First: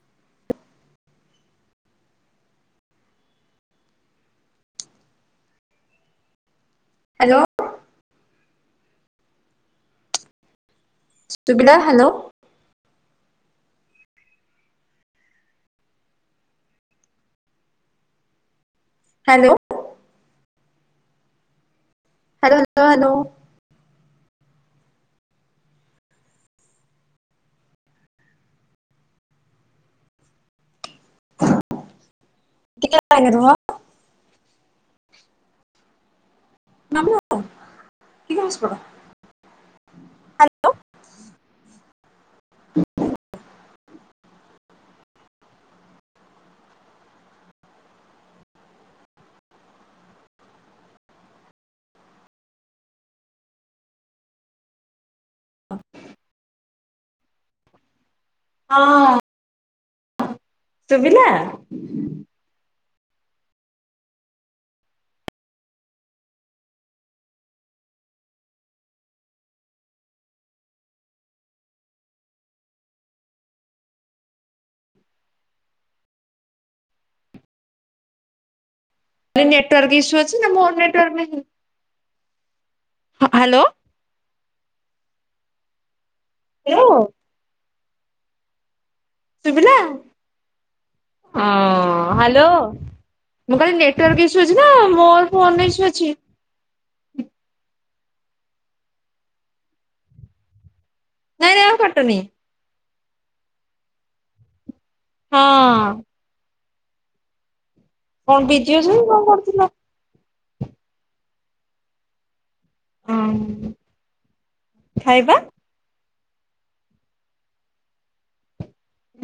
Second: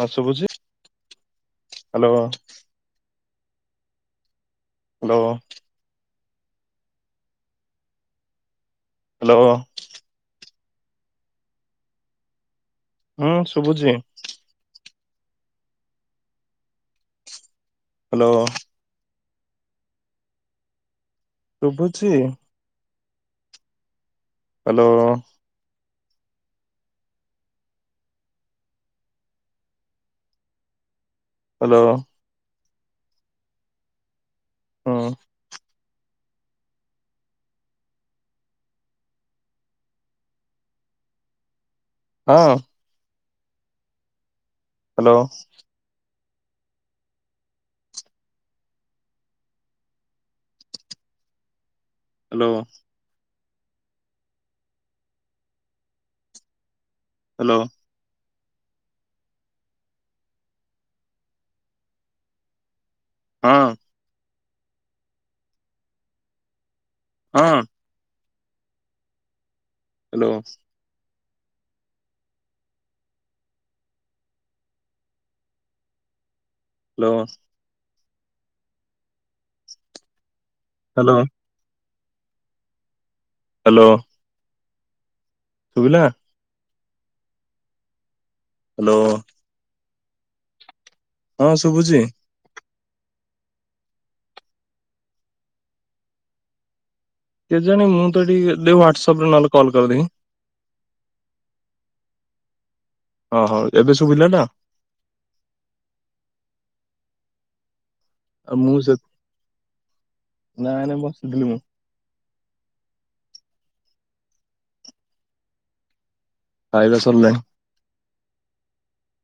ହଁ ଶୁଭୁଛି hello. Hello. Hello. Hello. ସୁବିିଲା ହ୍ୟାଲୋ। ହୁଁ ଶୁଭୁଛି। ହ୍ୟାଲୋ। ହ୍ୟାଲୋ। ଶୁଭୁଛି। Hello hello. Hello. Hello. ଟିକେ ଲାଇନରେ ରୁହ। ହଁ ଅଁ। [unintelligible] ହଁ। ହ୍ୟାଲୋ। ହ୍ୟାଲୋ। ହଁ। ହ୍ୟାଲୋ। ହଁ। ଶୁଭିଲା? ହଁ। ହଁ। ହ୍ୟାଲୋ। ହ୍ୟାଲୋ। ଭାଇ ନେଟୱାର୍କ ଇସୁ ଅଛି ନା ମୋର ନେଟୱାର୍କ ହ୍ୟାଲୋ ନାହିଁ। ହ ହ୍ୟାଲୋ। କୁହ। ଶୁଭିଲା? ହ୍ୟାଲୋ। ହ୍ୟାଲୋ। ଶୁଭିଲା, ହଁ ହାଲ ହାଲୋ ମୁଁ କହିଲି ନେଟୱାର୍କ ଇସୁ ଅଛି ନା ମୋ ଫୋନରେ ଇସୁ ଅଛି। କେଜାଣି ମୁଁ ତ ଟିକେ ଦେ ହ୍ୱାଟସପ୍ରେ ନହେଲେ କଲ କରିଦେବି। ନାଇଁ ନାଇଁ ଆଉ କାଟନି। ଅ ହୋ ଏବେ ଶୁଭିଲା ନା? ହଁଅଁ। କଣ ଆଉ ବିଜି ମୁଁ ସେ ଅଛନ୍ତି କଣ କରୁଥିଲ? ନାଇଁ ନାଇଁ ବସିଥିଲି ମୁଁ। ହଁ ଖାଇବା? ଖାଇବା ସରିଲାଣି।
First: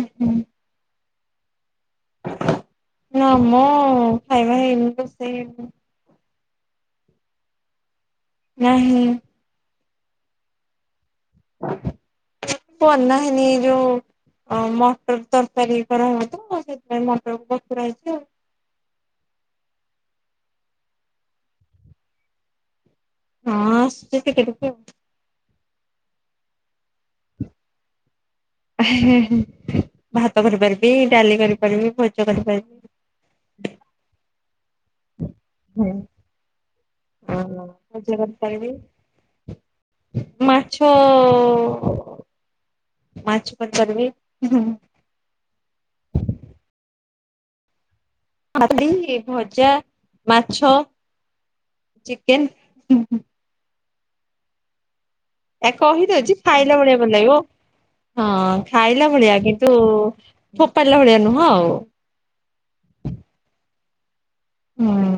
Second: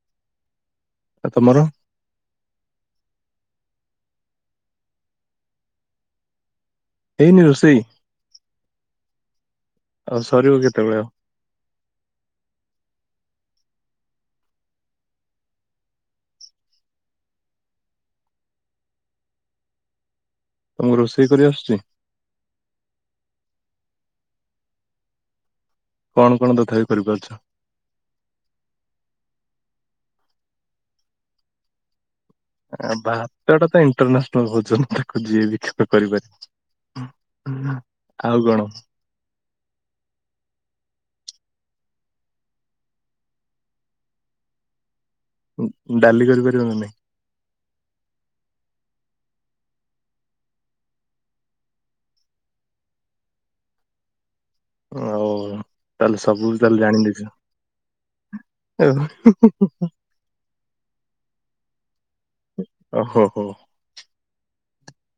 ହୁଁ ହୁଁ। ଆଉ ତମର? ନା ଆମ ଖାଇବା ହେଇନି ରୋଷେଇ ହେଇନି। ହେଇନି ରୋଷେଇ? ନାହିଁ। ଆଉ ସରିବ କେତେବେଳେ ଆଉ। ବନା ହେଇନି ଯଉ ଆଉ ମଟର ତରକାରୀ କରାହୁଏ ତ ସେଥିପାଇଁ ମଟରକୁ ବତୁରା ହେଇଚି ଆଉ। ତମକୁ ରୋଷେଇ କରି ଆସୁଛି? ହଁ ଆସିଚି ଟିକେ ଟିକେ ଆଉ। କଣ କଣ ତଥାପି କରିପାରୁଛ? ହେ ହେ ହେ ଭାତ କରିପାରିବି ଡାଲି କରିପାରିବି ଭଜା କରିପାରିବି। ଆ ଭାତଟା ତ ଇଣ୍ଟରନାସନାଲ ଭୋଜନ। ଯିଏ ବି [unintelligible] ହୁଁ। ହଁ କରିପାରେ ଭଜା ଆଉ କଣ କରିପାରିବି ମାଛ ମାଛ କରିପାରିବି। ଡାଲି କରିପାରିବ ନା ନାଇଁ? ଡାଲି ଭଜା ମାଛ ଚିକେନ ଆଉ ଆ ତାହେଲେ କହିଦଉଛି ସବୁ ଖାଇଲା ତାହେଲେ ଭଳିଆ ଭଲ ଜାଣିଦେଇଛ ଲାଗିବ ହଁ ଖାଇଲା ଭଳିଆ କିନ୍ତୁ ଫୋପାଡିଲା ଭଳିଆ ନୁହଁ ଆଉ। ଓ ହୋ ହୋ ହୁଁ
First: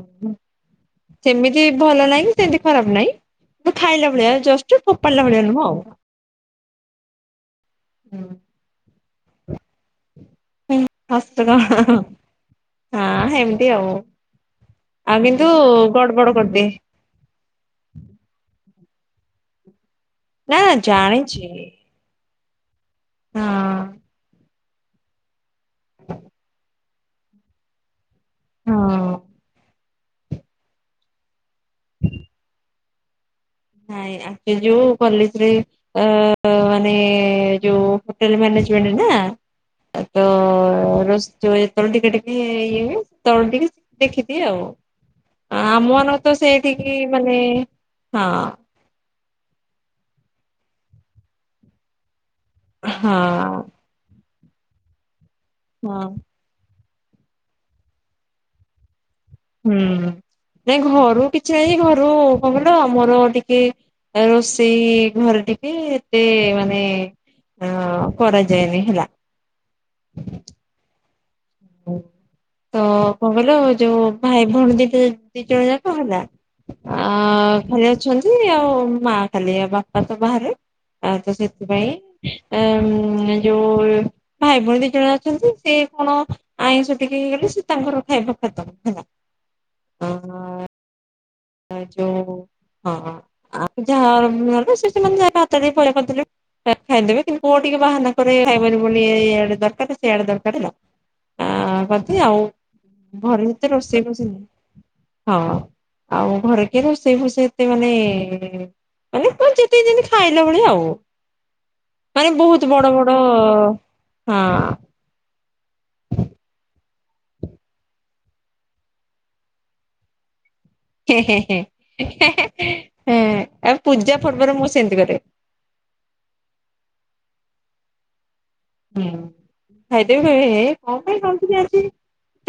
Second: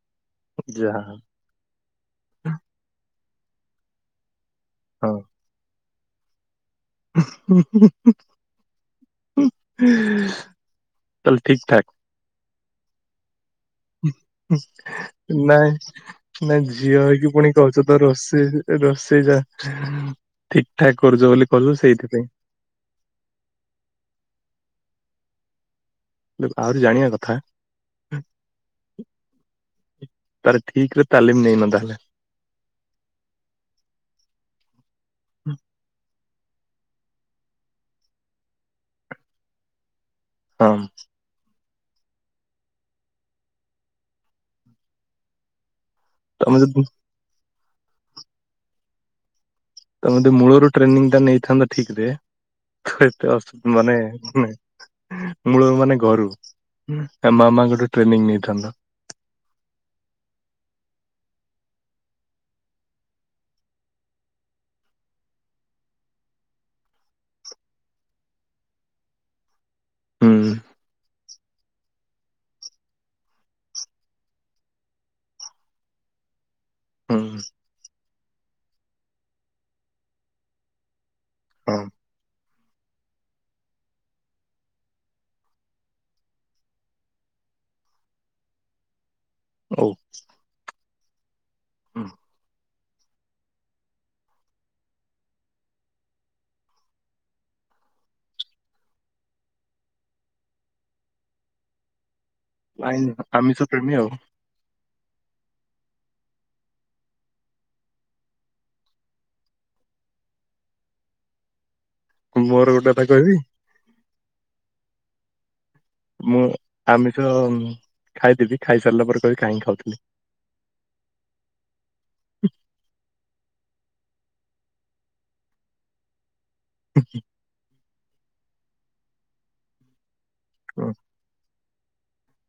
ଯାହା ହଉ ସେମିତି ଭଲ ନାହିଁ କି ସେମିତି ଖରାପ ନାହିଁ ତ ଖାଇଲା ଭଳିଆ ଜଷ୍ଟ ଫୋପାଡିଲା ଭଳିଆ ନୁହଁ ଆଉ। ଚାଲ ହସ କଣ ଠିକ ଠାକ। ହଁ ହେମ ନାଇ ଗଡବଡ ନାଇ କରିଦିଏ। ଝିଅ ହେଇକି ପୁଣି କହୁଛ ତ ରୋଷେଇ ରୋଷେଇ ଯା ନା ନା ଠିକ ଠାକ କରୁଛ ଜାଣିଛି ବୋଲି କହିଲୁ ସେଇଥିପାଇଁ। ହଁ ଆହୁରି ଜାଣିବା କଥା। ହଁ ତାର ଠିକ ରେ ତାଲିମ ନେଇନ ତାହେଲେ। ନାଇଁ ଆଗ ଯୋଉ କଲେଜରେ ଅ ମାନେ ଯୋଉ ହୋଟେଲ ମ୍ୟାନେଜମେଣ୍ଟ ନା ତ ହଁ ର ଯେତେବେଳେ ଟିକେ ଟିକେ ଇଏ ହୁଏ ସେତେବେଳେ ଟିକେ ଦେଖିଦିଏ ଆଉ ଆ ଆମ ମାନ ତ ତମେ ଯଦି ସେଠିକି ମାନେ ହଁ ତେ ମୂଳରୁ ଟ୍ରେନିଂ ଟା ନେଇଥାନ୍ତା ଠିକ ରେ। ତ ହଁ ଏତେ ମାନେ ମୂଳ ମାନେ ହଁ। ଘରୁ ୟା ମାମା ଗୋଟେ ଟ୍ରେନିଂ ନେଇଥାନ୍ତା। ହୁଁ ନାଇଁ ଘରୁ କିଛି ନାଇଁ ଘରୁ କଣ କିଲ ଆମର ଟିକେ ରୋଷେଇ ଘରେ ଟିକେ ଏତେ ମାନେ ହଁ କରାଯାଏନି ହେଲା। ହୁଁ ଉଁ ତ କଣ କହିଲ ଯଉ ଭାଇ ଭଉଣୀ ଦିଟ ଦି ଜଣ ଯାକ ହେଲା ଆ ହଁ। ଖାଲି ଅଛନ୍ତି ଆଉ ମା ଖାଲି ଆ ବାପା ତ ବାହାରେ ଆ ତ ହଁ ସେଥିପାଇଁ। ଏ ଉଁ ଯୋଉ ଭାଇ ଭଉଣୀ ଦି ଜଣେ ଅଛନ୍ତି ସେ କଣ। ଆଇଁଷ ଟିକେ ହେଇଗଲେ ସେ ତାଙ୍କର ଖାଇବା ଖତମ ହେଲା। ଓ ତାଳଚଉ ହଁ ଆ ଯା ମ ସେ ସେମାନେ [unintelligible] ହାତ ଦେଇ ପଳେଇ କରିଥିଲେ। ଖା ଖାଇ ଦେବେ କିନ୍ତୁ ପୁଅ ଟିକେ ବାହାନା କରେ ଖାଇବନି ବୋଲି ଏ ଇଆଡେ ଦରକାର ସେଇଆଡେ ଦରକାର ହେଲା। ଆ କଧେ ଆଉ ନାଇଁ ଭରେ ଆମିଷ ଭିତେ ପ୍ରେମୀ ରୋଷେଇ ଆଉ ପସେନି ହଁ। ଆଉ ଘର କେ ରୋଷେଇ ଫୁସେଇ ଏତେ ମାନେ ମାନେ ପାଞ୍ଚତେଦିନ ଖାଇଲା ଭଳି ଆଉ ପାଏ ବହୁତ ମୋର ଗୋଟେ ବଡ଼ କଥା ବଡ଼ କହିବି ହଁ। ମୁଁ ଆମିଷ ଉଁ ଖାଇଦେବି ଖାଇସାରିଲା ପରେ କହିଇ କାହିଁକି ଖାଉଥିନି। ଆଉ ପୂଜା ପର୍ବରେ ମୁଁ ସେମିତି କରେ। [unintelligible] ହୁଁ ଖାଇଦେବି କଇବି ହେ କଣ ପାଇଁ ଖାଉଥିବି ଆଜି।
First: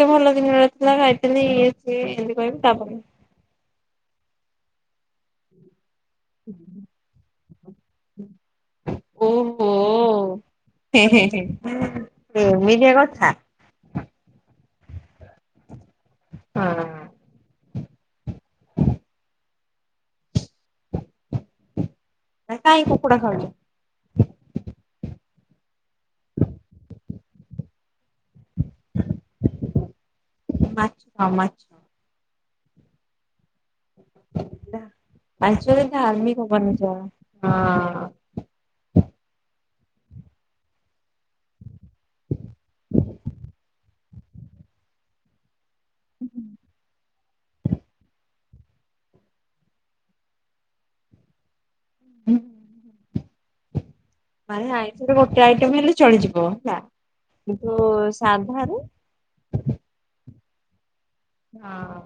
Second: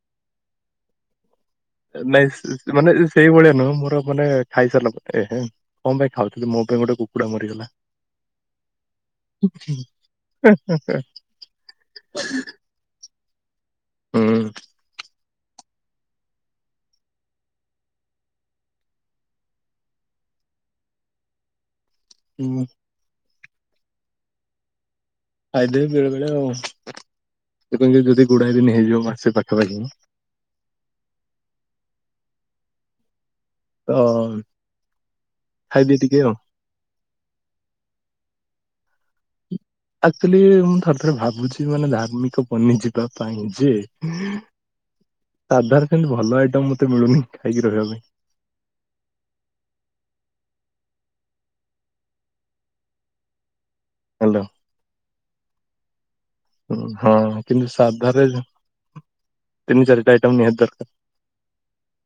ତେ ଭଲ ଜିନିନ ନଥଲା ଖାଇତେ ନେ଼ଇ ନାଇଁ ସ ମାନେ ସେ ସେଇଭଳିଆ ନୁହଁ ମୋର ମାନେ ଖାଇସାରିଲା ପରେ କଣ ପାଇଁ ଖାଉଥିଲି ମୋ ପାଇଁ ଗୋଟେ କୁକୁଡ଼ା ମରିଗଲା। ହଁ ହଁ ହଁ। ଏ ଏମିଡିଆ କଛା। ହୁଁ। ହଁ। ନା କାଇଁ କୁକୁଡ଼ା ଖାଉଛ। ଖାଇଦିଏ ବେଳେ ବେଳେ ଆଉ ଏବେ ଗେଁ ଯଦି ଗୁଡାଏ ଦିନ ହେଇଯିବ ମାସେ ପାଖାପାଖି। ମାଛ ହ ମାଛ ତ ଲା ଆଞ୍ଚଲେ ଖାଇଦିଏ ଖା ଟିକେ ଆଉ ଆମିପ ବନୁଚି କ ହଁ। ଆକ୍ଚୁଲି ମୁଁ ଥରେଥରେ ଭାବୁଛି ମାନେ ଧାର୍ମିକ ପନି ଯିବା ପାଇଁ ଯେ। ସାଧାର କି ସେମତି ଭଲ ଆଇଟମ ମତେ ମିଳୁନି ଖାଇକି ରହିବା ପାଇଁ। ହୁଁ। ହ୍ୟାଲୋ। ଆରେ ଆଇଁଷ ଗୋଟେ ଆଇଟମ ହେଲେ ଚଳିଯିବ ହେଲା ହଁ କିନ୍ତୁ ସାଧାରେ ସାଧା ରେ ତିନି ଚାରି ଟା ଆଇଟମ୍ ନିହାତି ଦରକାର। ହଁ।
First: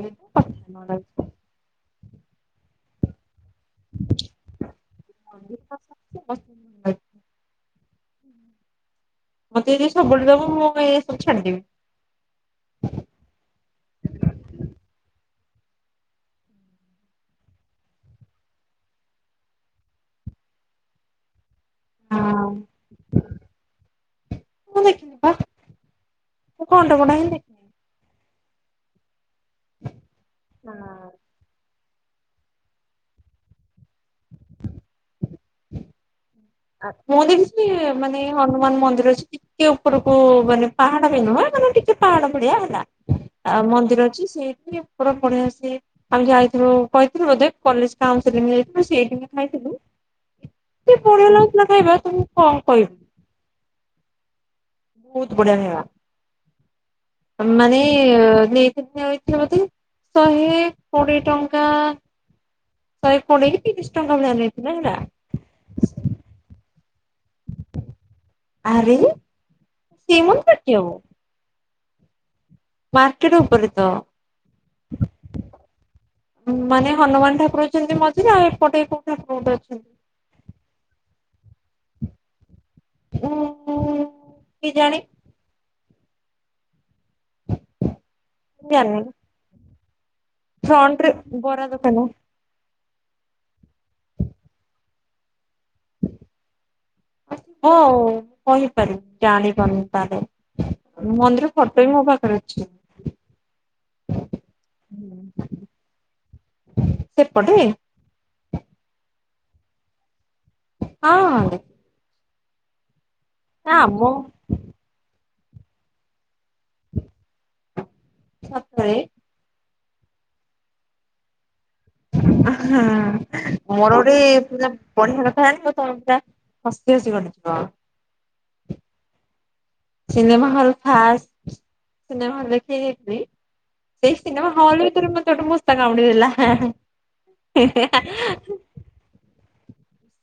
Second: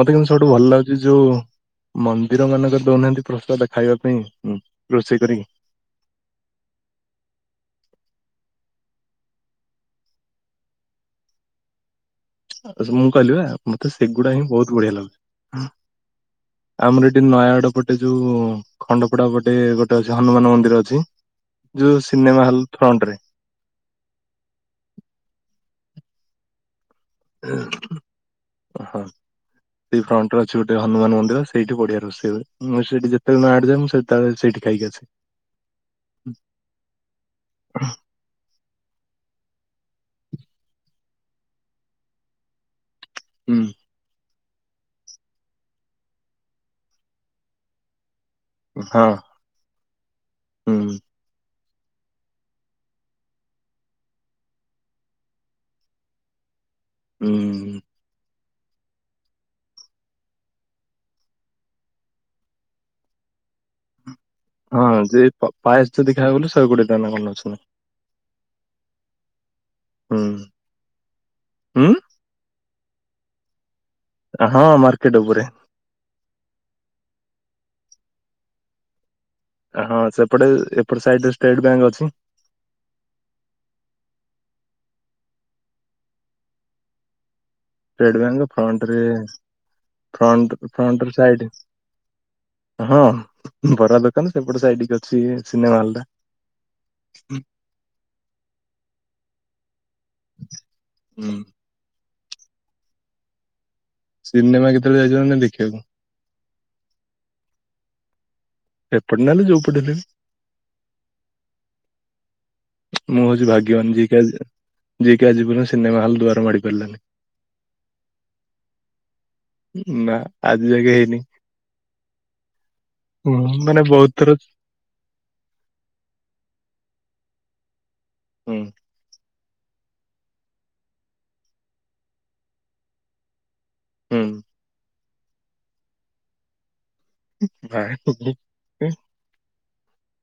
ମତେ କିନ୍ତୁ ସବୁଠୁ ଭଲ ଲାଗୁଛି ଯୋଉ ମନ୍ଦିର ମାନଙ୍କ ଦଉନାହାନ୍ତି ପ୍ରସାଦ ଖାଇବା ପାଇଁଁ ଉଁ ରୋଷେଇ କରିକି। [inaudible] ମତେ ଯଦି ସବୁବେଳେ ଦବ ମୁଁ କଇ ଏ ସବୁ ଛାଡିଦେବି। ମୁଁ କହିଲି ବା ମତେ ସେଗୁଡା ହିଁ ବହୁତ ବଢିଆ ଲାଗୁଚି ଆମର ଏଠି ନୟାଗଡ ପଟେ ଯୋଉ ଖଣ୍ଡପଡା ପଟେ ଗୋଟେ ଅଛି ହନୁମାନ ମନ୍ଦିର ଅଛି ଯୋଉ ହଁ ସିନେମା ହଲ ଫ୍ରଣ୍ଟ ରେ। ମୁଁ ଦେଖିନି ପା [unintelligible] ଓହୋ। ସେଇ ଫ୍ରଣ୍ଟ ରେ ଅଛି ଗୋଟେ ହଁ ହନୁମାନ ମନ୍ଦିର ସେଇଠି ବଢିଆ ରୋଷେଇ ହୁଏ। ମୁଁ ସେଇଠି ଯେତେବେଳେ ମାଡି ଯାଏଁ ମୁଁ ସେତେବେଳେ ସେଇଠି ଖାଇକି ଆସେ। [unintelligible] ମାନେ। ହନୁମାନ ମନ୍ଦିର ଅଛି ଟିକେ ଉପରକୁ ମାନେ ପାହାଡ ବି ନୁହେଁ ମାନେ ଟିକେ ପାହାଡ ଭଡିଆ ହେଲା। ଆଉ ହୁଁ ମନ୍ଦିର ଅଛି ସେଇଠି ଉପରେ ବଢ଼ିଆ ସେ ଆମେ ଯାଇଥିଲୁ କହିଥିଲୁ ବୋଧେ। କଲେଜ କାଉନସିଲଂ ରେ ଯାଇଥିଲୁ ହଁ ସେଇଠି ହିଁ ଖାଇଥିଲୁ ଏତେ ହୁଁ ବଢିଆ ଲାଗୁ [unintelligible] କହିବା ତମକୁ କଣ କହିବି। ବହୁତ ବଢ଼ିଆ ଖାଇବା ଆ ମାନେ ହୁଁ। ନେଇଥିବା ବୋଧେ ଶହେ କୋଡିଏ ଟଙ୍କା। ଶହେ କୋଡିଏ ତିରିଶ ଟଙ୍କା ଭଳିଆ ନେ ହଁ ଯେ ପ ପାଏସ୍ ଯଦି ଖାଇବ ବେଲେ ଶହେ କୋଡିଏ ଟଙ୍କା ନା କଣ ନ ଆରେ [unintelligible] ହୁଁ। ମାର୍କେଟ ଉପରେ ତ। ହଁ ମାର୍କେଟ ଉପରେ। ମାନେ ହନୁମାନ ଠାକୁର ଅଛନ୍ତି ମଝିରେ ଆଉ ଏପଟେ କୋଉ ଠାକୁର ଗୋଟେ ଅଛ ହଁ ସେପଟେ ଏପଟ ସାଇଡ଼ରେ ଷ୍ଟେଟ୍ ବ୍ୟାଙ୍କ୍ ଅଛି। ଉଁ ହୁଁ କେଜାଣି। ଷ୍ଟେଟବ୍ୟାଙ୍କ ଫ୍ରଣ୍ଟରେ ଜାଣିନି ଫଣ୍ଟ ଫ୍ରଣ୍ଟରେ ଫ୍ରଣ୍ଟର ସାଇଡ ବରା ଦୋକାନ ହଁ ବରା ଦୋକାନ ସେପଟେ ସାଇଡ କି ଅଛି ସିନେମା ହଲ୍ ଟା। ହଉ କହିପାରିବି ଜାଣିପାରୁନି [inaudible] ହୁଁ ମନ୍ଦିର। ଫୋଟ ବି ମୋ ପାଖରେ ଅଛି। ସିନେମା କେତେବେଳେ ଯାଇଚନ୍ତି ଦେଖିବାକୁ? ସେପଟେ। ଏପଟେ ନ ହେଲେ ଯୋଉ ପଟେ ହେଲେ ବି ହଁ। ମୁଁ ହଉଚି ଭାଗ୍ୟବାନ ଆମ ଯିଏକି ଆଜି ଯିଏକି ଆଜି ପର୍ଯ୍ୟନ୍ତ ସିନେମା ହଲ୍ ଦ୍ୱାର ମାଡି ପାରିଲାନି। ସତରେ। ନା ଆଜି ଜାକେ ହେଇନି। ଆଁ ହାଁ ହୁଁ ମାନେ ମୋର ବହୁତ ଗୋଟେ ଥର ପୁରା ପଢିବା କଥା [unintelligible] ତମେ ପୁରା ହସି ହସି ଗଡ଼ିଯିବ। ହୁଁ। ସିନେମା ହଲ ଫାଷ୍ଟ ସିନେମା ହଲରେ ଦେଖି ଯାଇଥିଲି। ସେଇ ହୁଁ ସିନେମା ହଲ ଭିତରେ ମତେ ଗୋଟେ ମୂଷା କାମୁଡି ଦେଲା। ଭାଇ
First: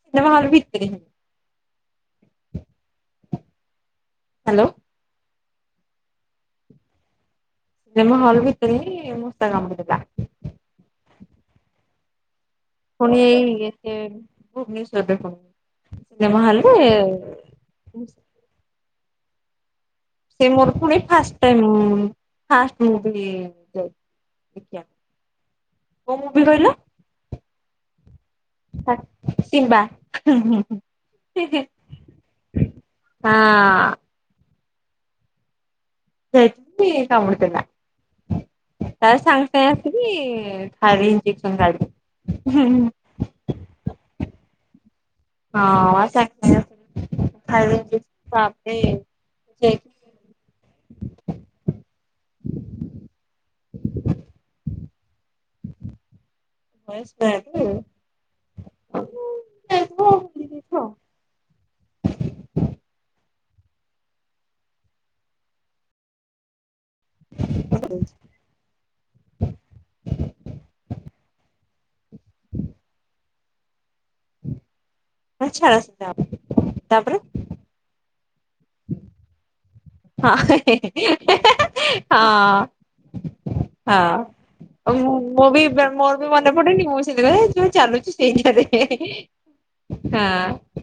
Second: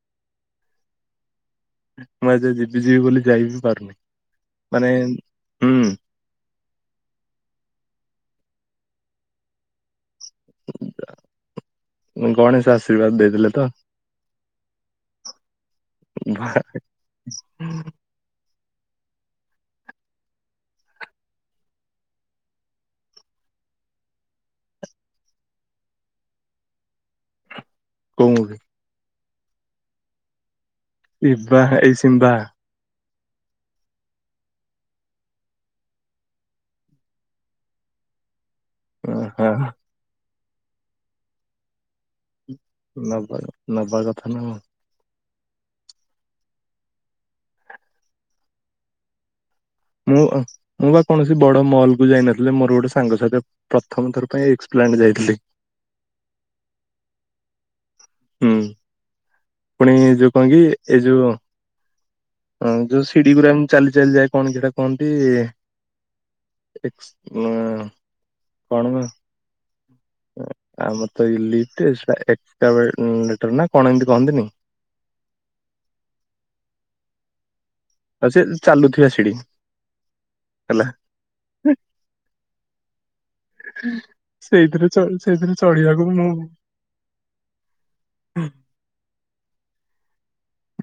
ସିନେମା ହଲ୍ ଭିତରେ। ମୁଁ ଏଯାଏଁ ଯିବି ଯିବି ବୋଲି ଯାଇ ବିି ପାରୁନି ହ୍ୟାଲୋ ମାନେ ହୁଁ। ସିନେମା ହଲ ଭିତରେ ହିଁ ମୂଷା କାମୁଡି ଦେଲା। ଗଣେଶ ଆସ ପୁଣି ଏଇ ଏତେ ଭୁବନେଶ୍ୱରରେ ପୁଣି ସିନେମା ହଲ ରେ ମୂଷା। ସେ ମୋର ପୁଣି ଫାଷ୍ଟ ଟାଇମ୍ ମୁ ଫାଷ୍ଟ ମୁଭି ଯାଇଥିଲି ଦେଖିଆ କୋଉ ମୁଭି କହିଲ? କଉ କୋଚ? ଶାକ୍ ସିବା ହୁଁ ହୁଁ ହୁଁ। ଶିବା ଏଇସିମ୍ବା। ହଁ। ସେଠି ଇଏ କାମୁଡି ଦେଲା ତାପରେ ହଁ ସାଙ୍ଗେ ସାଙ୍ଗେ ସିକି ଖାଇଲି ଇଞ୍ଜେକସନ ଖାଇଲି। ନବା ର ନବା କଥା ନାଉଁ। ହଁ ଖାଇ [unintelligible] ବାପ ରେ ସେ ମୁଁ ମୁଁ ବା କୌଣସି ବଡ଼ ମଲ୍କୁ ଯାଇନଥିଲି ମୋର ଗୋଟେ ସାଙ୍ଗସହିତ ପ୍ରଥମ ଥର ପାଇଁ ଏକ୍ସପ୍ଲାନଟ ଯାଇଥିଲି। [unintelligible] ହୁଁ। ପୁଣି ଯୋଉ କହିକି ଏଇ ଯୋ ହଁ ଯୋଉ ସିଡିି ଗୁରାକ ଚାଲି ଚାଲି ଯାଏ କଣ ସେଇଟା କୁହନ୍ତି ଏକ୍ସ ଉଁଆ କଣ ବା? ଆମର ତ ଏଇ ଲି ଏକ୍ସଟା ଡେଟର ନା କଣ ଏମତି କହନ୍ତିନି। ହଁ ଛାଡ଼ ସେ ଯାବି ହଉ ତାପରେ ଆଉ ସେ ଚାଲୁଥିବା ସିଢ଼ି। ହଁ [unintelligible] ହଁ। ସେଇଥିରେ ହଁ ଚ ମୁଁ ସେଇଥିରେ ବି ଚଢିବାକୁ ମୋର ବି ମୁଁ ମନେ ପଡେନି ମୁଁ ଥିଲି ନାଇଁ ଯୋଉ ଚାଲୁଛି ସେଇ ଟାରେ ହଁ।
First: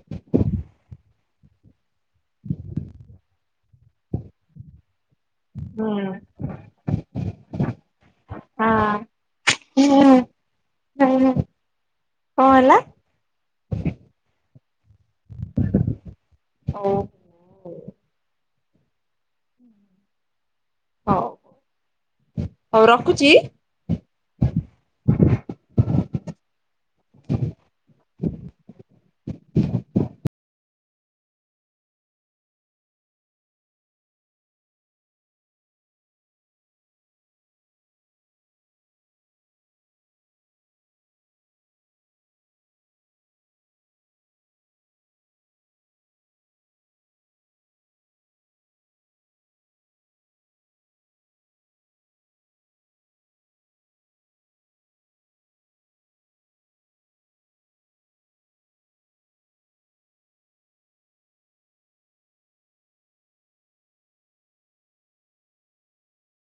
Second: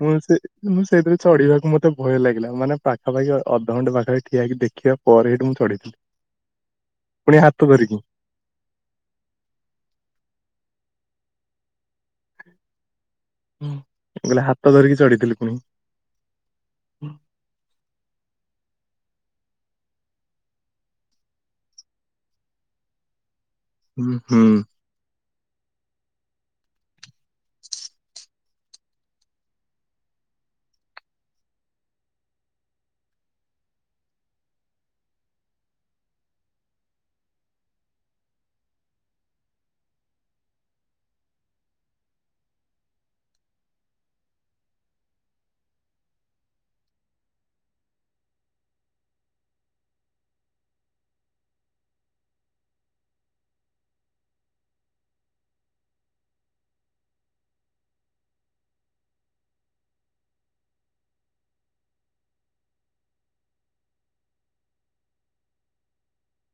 ମୁଁ ସେ ମୁଁ ସେଇଥିରେ ଚଢିବାକୁ ମତେ ଭୟ ଲାଗିଲା ମାନେ ପାଖାପାଖି ଅଧଘଣ୍ଟା ପାଖରେ ଠିଆ ହେଇକି ଦେଖିଆ ପରେ ହେଠୁ ମୁଁ ଚଢିଲି ହୁଁ ପୁଣି ହାତ ଧରିକି। ହଁ କଣ ହେଲା ହୁଁ ମୁଁ କଇଲି ହାତ ଧରିକି ଚଢିଥିଲି ପୁଣି। ହଉ। ହଉ ହଉ ରଖୁଛି। ଉଁ ହୁଁ।